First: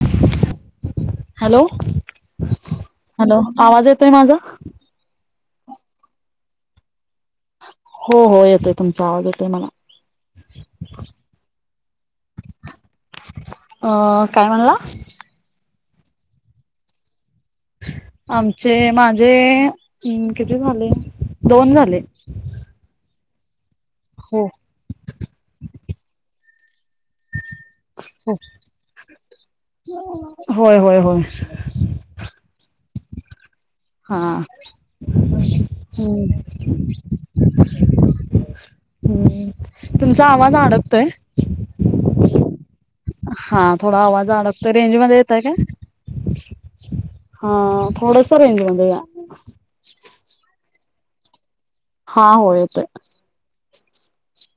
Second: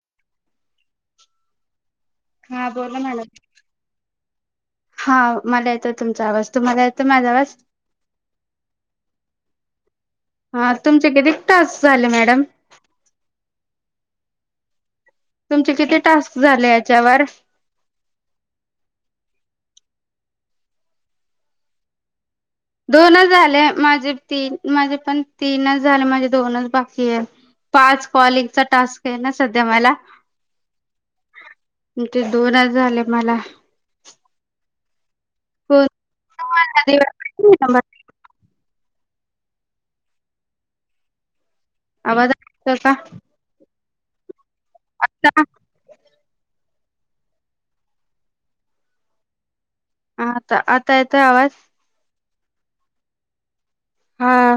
[unintelligible] Hello हा बोला madam. Hello आवाज येतोय माझा? हा मला येतं तुमचा आवाज. तुम्हाला येतोय? माझा आवाज हो हो येतोय तुमचा आवाज येतोय मला. हा तुमचे कधी तास झाले मॅडम? अ काय म्हणला? तुमचे किती टास्क झाले याच्यावर? आमचे माझे तिन किती झाले दोन झाले. दोनच झाले? माझे हो तीन माझे पण तीनच झाले माझे दोनच. पाच हो कॉलिंगचा टास्क आहे ना सध्या मला होय होय होय ते दोनच झाले. मला हा. हो. हम्म तुमचा आवाज अडकतोय. आवाज अडकतो का? हा थोडा आवाज अडकतो. तर रेंजमध्ये येतय का? हा थोडस रेंजमध्ये या. हा आता आता येतय आवाज हा होय येत. हा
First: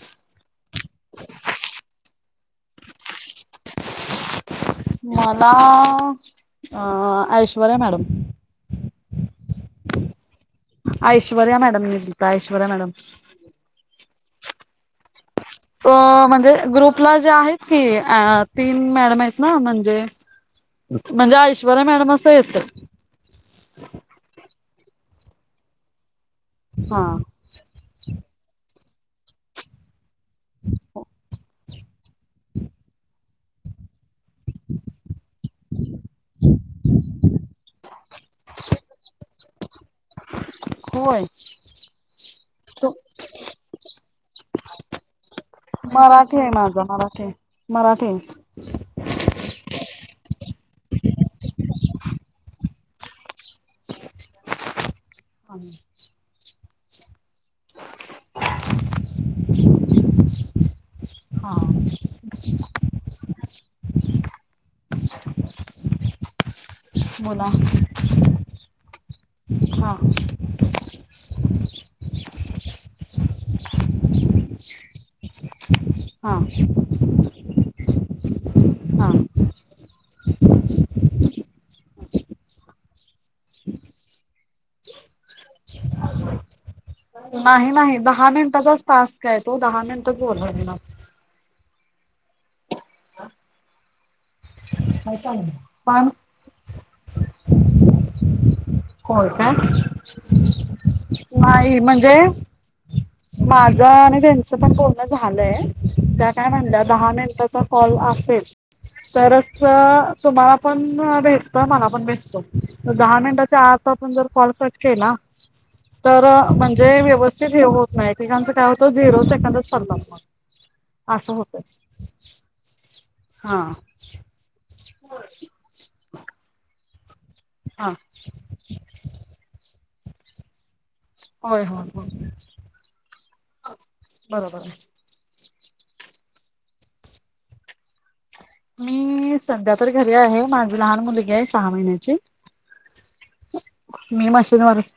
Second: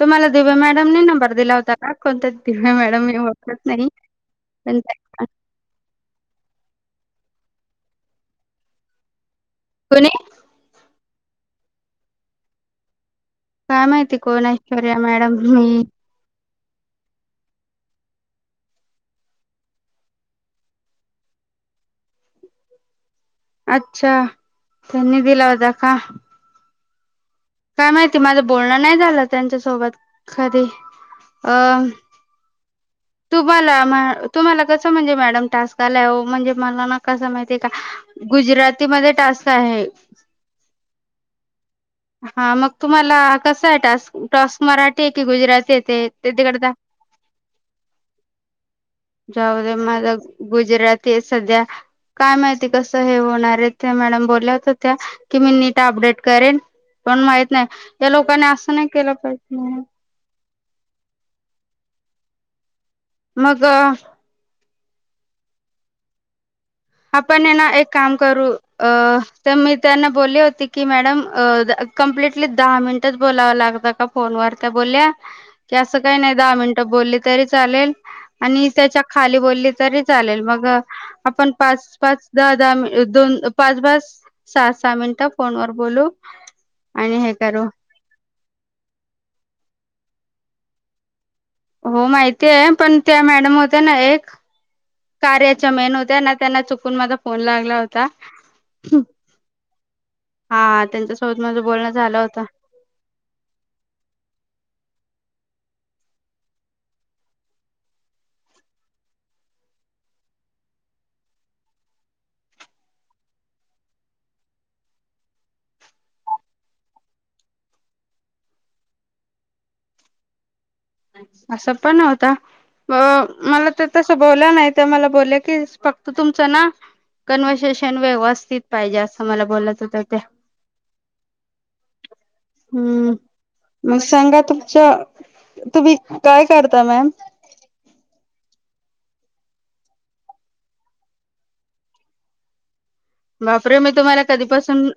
तुम्हाला दिव्या मॅडमने नंबर दिला होता का कोणत? नेहा मॅडम मी ओळखत नाही. पण मला ऐश्वर्या मॅडम. कोणी? ऐश्वर्या मॅडम नि दिलता ऐश्वर्या मॅडम. काय माहिती? कोण ऐश्वर्या मॅडम मी अ म्हणजे? ग्रुपला जे आहेत की तीन मॅडम आहेत ना म्हणजे म्हणजे ऐश्वर्या मॅडम असं येत. अच्छा. त्यांनी दिला होता का? हा [unintelligible] काय माहिती माझं बोलणं नाही झालं त्यांच्यासोबत कधी अं तुम्हाला मॅ तुमला कसं म्हणजे मॅडम टास्क आलाय ओ म्हणजे मला ना कस माहितीय का गुजराती मध्ये टास्क आहे. होय! हा मग तो तुम्हाला कस टास्क मराठी आहे की गुजराती? येते ते ते मराठी आहे, तिकडे माझा मराठी मराठी आहे. जाऊदे माझ गुजराती सध्या काय माहिती कसं हे होणार! मॅडम बोल्या होत त्या की मी नीट अपडेट करेन, पण माहित नाही या लोकांनी असं नाही केलं पाहिजे. हम हा. मग बोला आपण ये ना एक काम करू अं तर मी हा त्यांना बोलली होती की मॅडम अ कंप्लिटली दहा मिनिटच बोलावं लागतं का फोनवर त्या बोलल्या की असं काही नाही हा दहा मिनटं बोल तरी चालेल, आणि त्याच्या हा खाली बोललं तरी चालेल मग आपण पाच पाच दहा दहा दोन पाच पाच सहा सहा मिनिटं फोनवर बोलू आणि हे करू नाही नाही दहा मिनट चा टास्क हाय तो दहा मिनिटच बोलू हो माहिती आहे. पण त्या मॅडम होत्या ना एक कार्याच्या मेन पण होत्या ना त्यांना चुकून माझा फोन लागला होता. होय काय, हा त्यांच्यासोबत माझं नाही बोलणं म्हणजे झालं होत माझ आणि त्यांच पण बो बोलणं झालय त्या काय म्हणल्या दहा मिनिटाचा काॅल असेल तरच तुमाला पण भेटतो आणि मला पण भेटतो मग दहा मिनिटं च्या आता आपण जर कॉल कट केला तर म्हणजे व्यवस्थित हे होत नाही एककांचं काय होतं झिरो सेकंडच पडतात मग. असं पण होता हा मला तर तस बोल्या नाहीत! ते मला बोलले की फक्त तुमचं ना हा कन्वेसेशन व्यवस्थित पाहिजे असं मला बोलत होत्यात. [inaudible] होय होय होय हम्म मग सांगा बरोबर आहे तुमच्या तुम्ही काय करता मॅम? मी सध्या तर घरी आहे. मला लहान मुलगी आहे सहा महिन्यांची. बापरे मी तुम्हाला कधीपासून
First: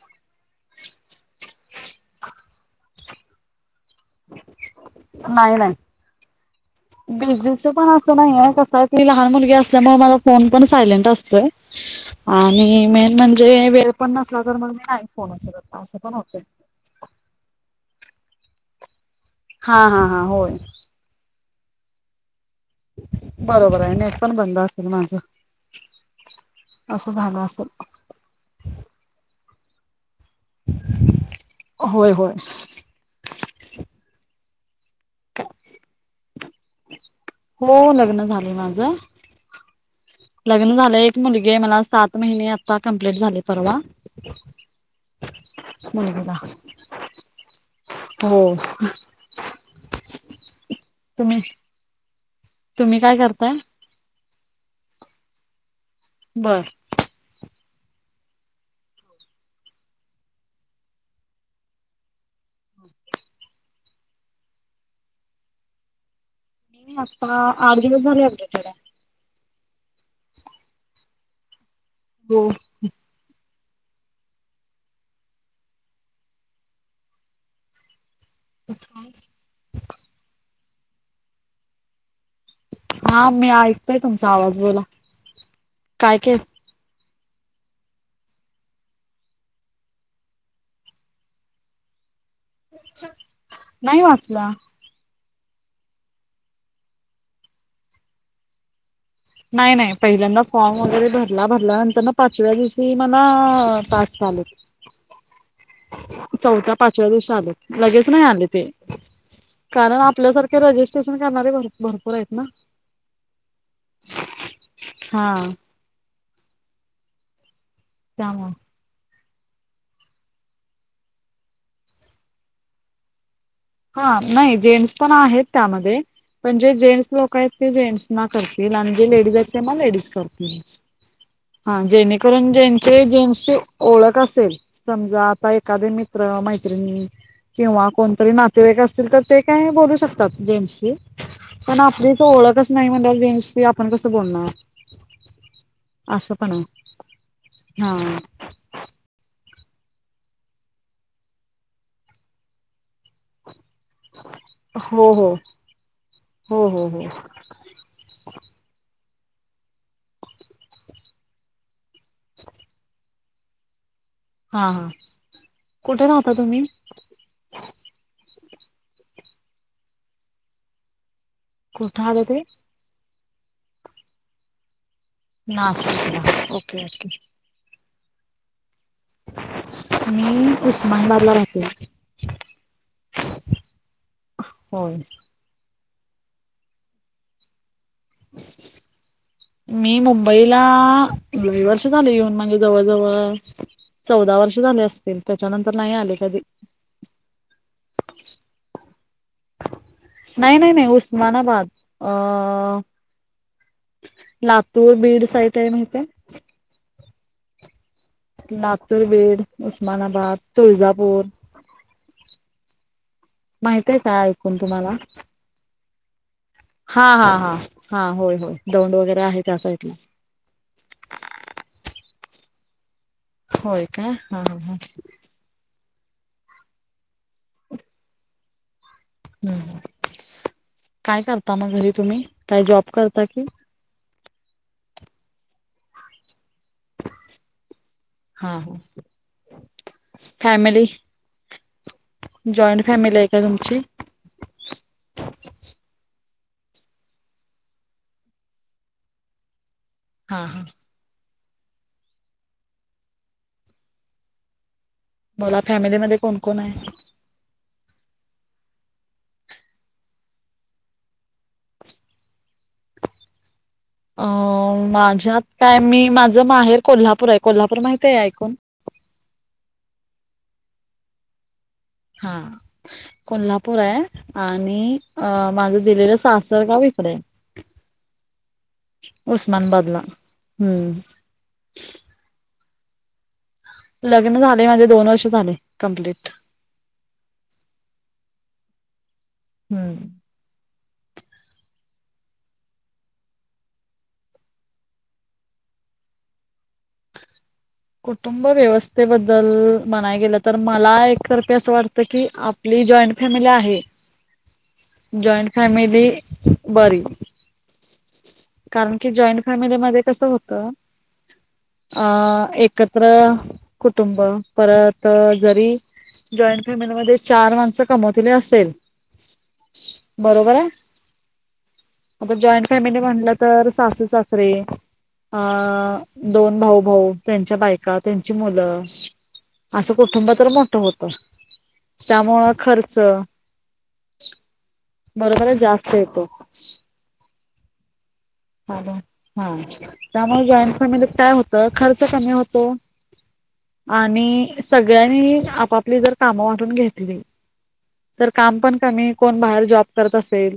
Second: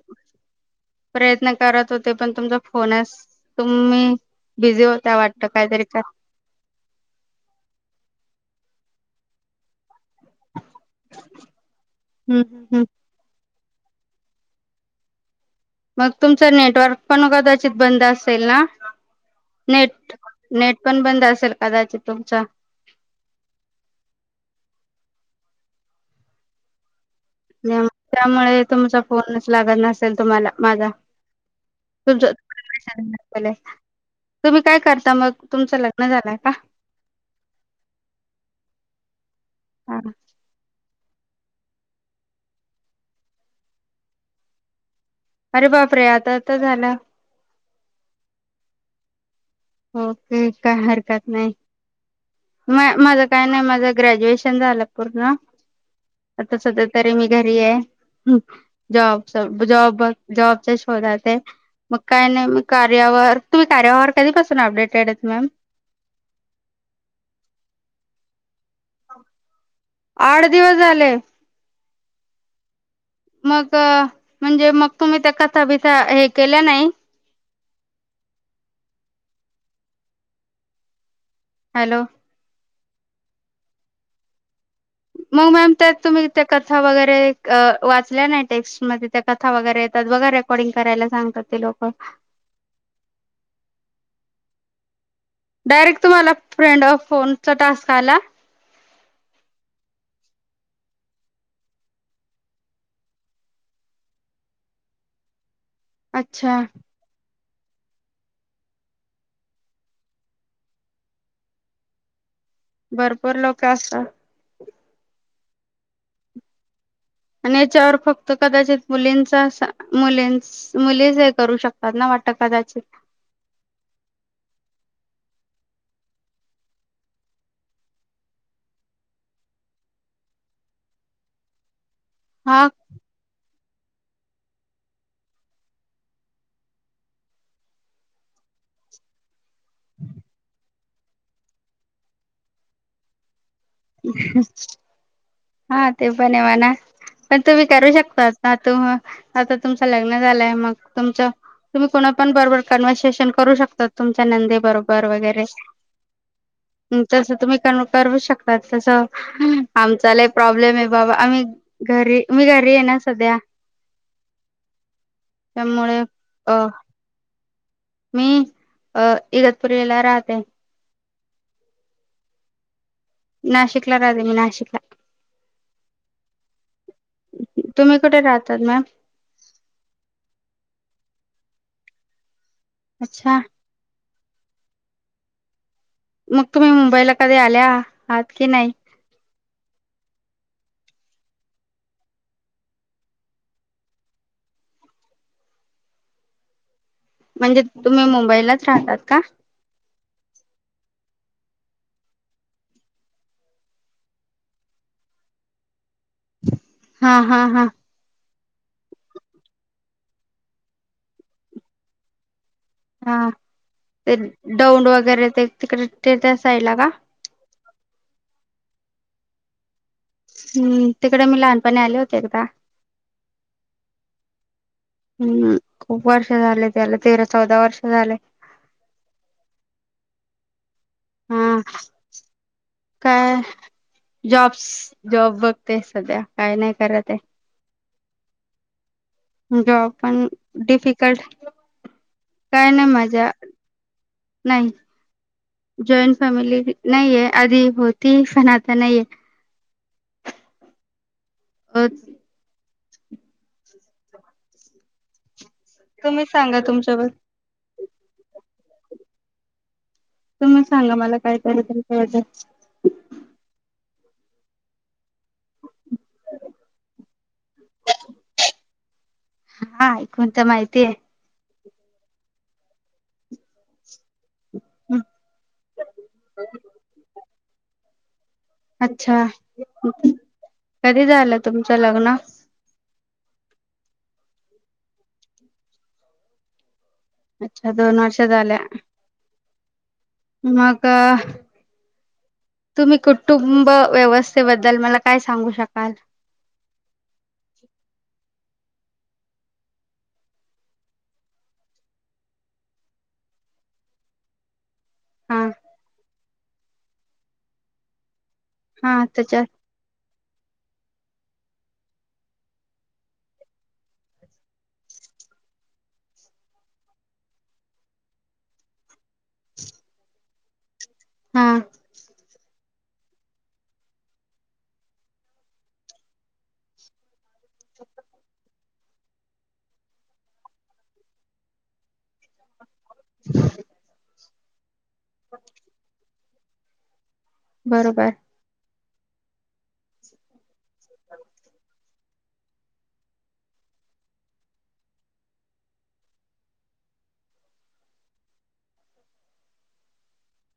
प्रयत्न करत होते पण तुमचा फोनच तुम्ही बिझी होता वाटत नाही नाही काहीतरी का बिजीच पण असं नाही आहे कस सली लहान मुलगी असल्या मुळे मला फोन पण सायलेंट असतोय हम्म हम्म आणि मेन म्हण म्हणजे वेळ पण नसला तर मग मी नाही फोन असं मग पण होतंय. तुमचं नेटवर्क पण कदाचित बंद अस सेल ना? हा हा नेट हा होय. नेट पण बंद असेल. कदाचित तुमचं बरोबर आहे नेट पण बंद असेल माझ अस त्यामुळे तुमचा फोन लागना. तुम्हाला माझा होय होय. [unintelligible] तुला तुम्ही काय कर मग तुमचं लग्न झालंय का? हो लग्न झाले माझं. हां लग्न झालं एक मुलगी आहे मला सात महिने आता कंप्लीट झाले परवा. अरे बाप रे मुलगीला. आता आता झालं. हो के काय हरकत तुम्ही नाही तुम्ही माझ काय करताय? नाही माझ ग्रॅज्युएशन झालं पूर्ण आता बर. सध्या तरी मी घरी आहे. जॉबच जॉब जॉबचा शोधात आहे ते मग काही नाही कार्यावर कार्यावर कधीपासून अप्टडेट आहेत मॅम आता आठ दिवस झाले आपल्याकडे आठ दिवस झाले. हो मग म्हणजे मग तुम्ही त्या कथा बिथा हे केल्या नाही. [unintelligible] हॅलो हा मी ऐकतोय तुमचा आवाज बोला. मग मॅम त्यात काय तुम्ही केस त्या कथा वगैरे वाचल्या नाही टेक्स्ट मध्ये त्या कथा वगैरे येतात वगैरे रेकॉर्डिंग करायला सांगतात ते लोक नाही वाचल्या डायरेक्ट तुम्हाला फ्रेंड आ फोनचा टास्क आला नाही नाही पहिल्यांदा फॉर्म वगैरे भरला भरल्यानंतर ना पाचव्या दिवशी मला पास झाले अच्छा चौथ्या पाचव्या दिवशी आलं लगेच नाही आले ते, कारण आपल्यासारखे रजिस्ट्रेशन करणारे भरपूर आहेत ना. भरपूर लोक असतात. हां [unintelligible] चार फक्त कदाचित मुलीं [unintelligible] [unintelligible] मुलेच हे करू शकतात ना वाटत कदाचित. हां, नाही जेंट्स पण आहेत, त्यामध्ये पण जे जेंट्स लोक आहेत ते जेंट्स ना करतील आणि जे लेडीज आहेत त्यांना लेडीज करतील. [unintelligible] जेणेकरून हा जेंट्सचे जेन्स ओळख असेल समजा, आता एखादे मित्र मैत्रिणी किंवा कोणतं [unintelligible] वाईक असतील तर ते काय बोलू शकतात जेंट्शी पण आपलीच ओळखच नाही म्हणल्याव [unintelligible] [unintelligible] हा, ते पण असं हे म्हणा आहे पण तुम्ही हा करू शकतात ना [unintelligible] तुमचं लग्न झालंय मग तुमचं, तुम्ही कोणा पण बरोबर कन्वसेशन करू शकता. तुमच्या नंदे बरोबर हो हो वगैरे तस हो हो हो [unintelligible] शकता. [unintelligible] आमचा लय प्रॉब्लेम आहे बाबा आम्ही घरी, मी घरी आहे ना सध्या. हां, हा त्यामुळे कुठे राहता तुम्ही? अ [inaudible] अ इगतपुरीला राहते. कुठे आलं ते? नाशिकला राहते मी नाशिकला. ना स ना ओके [unintelligible] तुम्ही कुठे राहतात मॅम. मी उस्मानबादला राहते. अच्छा. हो. मग तुम्ही मुंबईला कधी आल्या. की नाही? मी मुंबई. तिला लय वर्ष झाले येऊन, म्हजे जवळ जवळ चौदा वर्ष झाले असतील, त्याच्यानंतर नाही आले कधी. म्हणजे तुम्ही मुंबईलाच राहतात का. नाही नाही नाही उस्मानाबाद अ. लातूर बीड साईड आहे माहिते? हा हा हा. लातूरबीड, उस्मानाबाद, तुळजापूर, हा माहित आहे ते का ऐकून डौंड तुम्हाला वगैरे ते तिकडे? ते ते तेच. हा हा हा. हा होय. दौंड वगैरे आहे. त्या साइडला. हम्म -तिकडे मी, लहानपणी आले होते एकदा. होय का? हा ह. हम्म खूप वर्ष झाले त्याला, तेरा चौदा वर्ष झाले. हम्म. काय करता हा मग घरी तुम्ही? काय जॉब करता की- जॉबस, जॉब बघतेय सध्या. काय नाही करत आहे. हा. जॉब पण फॅमिली डिफिकल्ट, काय जॉईंट नाही फॅमिली मजा आहे का तुमची नाही जॉईन- फॅमिली नाहीेए आधी होती, पण आता नाहीेए. हा. बत- मला फॅमिलीमध्ये तुम्ही कोण कोण सांगा आहे? तुमच्याबद्दल तुम्ही सांगा मला काहीतरी तुमच्याबद्दल. अ माझ्यात- काय मी, माझं माहेर कोल्हापूर आहे. कोल्हापूर माहित आहे ऐकून? तिये. हा. कोल्हापूर आहे. आणि अ -माझं दिलेलं सासरगाव इकडेए. अच्छा, उस्मानाबादला हम्म कधी झालं तुमचं लग्न? लग्न झाले माझे दोन वर्ष झाले. कंप्लीट. अच्छा, दोन वर्ष झाल्या. हम्म. मग- तुम्ही कुटुंब व्यवस्थेबद्दल मला काय सांगू शकाल? कुटुंब व्यवस्थेबद्दल म्हणाय गेलं तर, मला एकत असं वाटत की आपली जॉईंट फॅमिली आहे. हा जॉईंट फॅमेली- बरी. कारण हा की जॉईंट त्याच्यात फॅमिलीमध्ये कसं होत? अ- एक- कत्र कुटुंब. परत जरी जॉईंट फॅमिलीमध्ये चार माणसं कमवती बी असेल, बरोबर आहे. हम्. आपण जॉईंट फॅमिली म्हटलं तर, सासू सासरे, अं- दोन भाऊ भाऊ त्यां- च्या बायका, त्यांची मुलं- असं कुटुंब तर मोठं होत. त्यामुळं खर्च- बरोबरए जास्त येतो. बरोबर. ह हा हं त्यामुळे जॉईन - फॅमिलीत काय होत खर्च कमी होतो आणि सगळ्यांनी आपापली जर काम वाटून घेतली तर काम पण कमी कोण बाहेर जॉब करत असेल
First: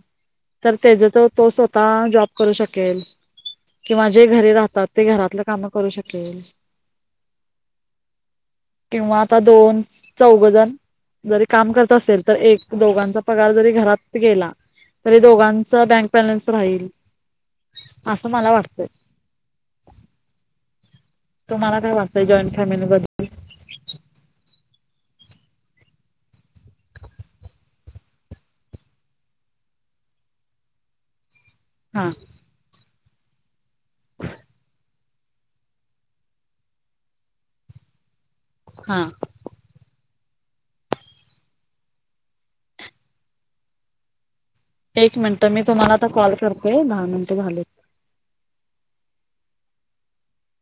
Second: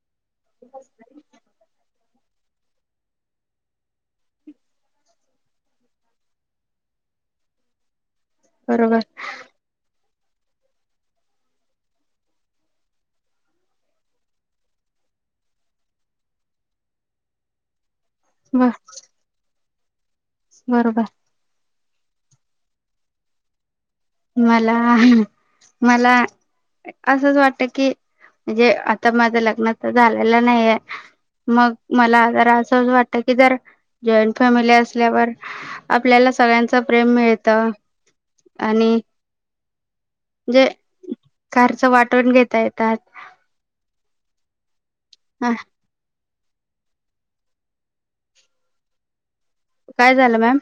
तर तेच तो स्वतः जॉब करू शक- केल किंवा जे घरी राहतात ते घरातलं काम करू शकेल. बरोबर किंवा आता दोन चौघ जण जरी काम करत असेल तर एक दोघांचा पगार जरी घरात गेला तरी दोघांचा बँक बॅलन्स राहील. असं मला ब वाटतंय बरोबर तुम्हाला काय वाटतंय जॉईंट फॅमिली बद्दल? मला मला असंच वाटत कि म्हणजे आता माझं लग्न तर झालेलं नाहीये. मग हा मला आजार असं वाटत. की जर जॉईंट फॅमिली अस असल्यावर आपल्याला सगळ्यांच प्रेम मिळत. हा जे खर्चं वाटून घेता येतात. एक मिनिटं हा मी तुम्हाला आता कॉल करतो. हे दहा मिनिटे झालेत. काय झालं मॅम?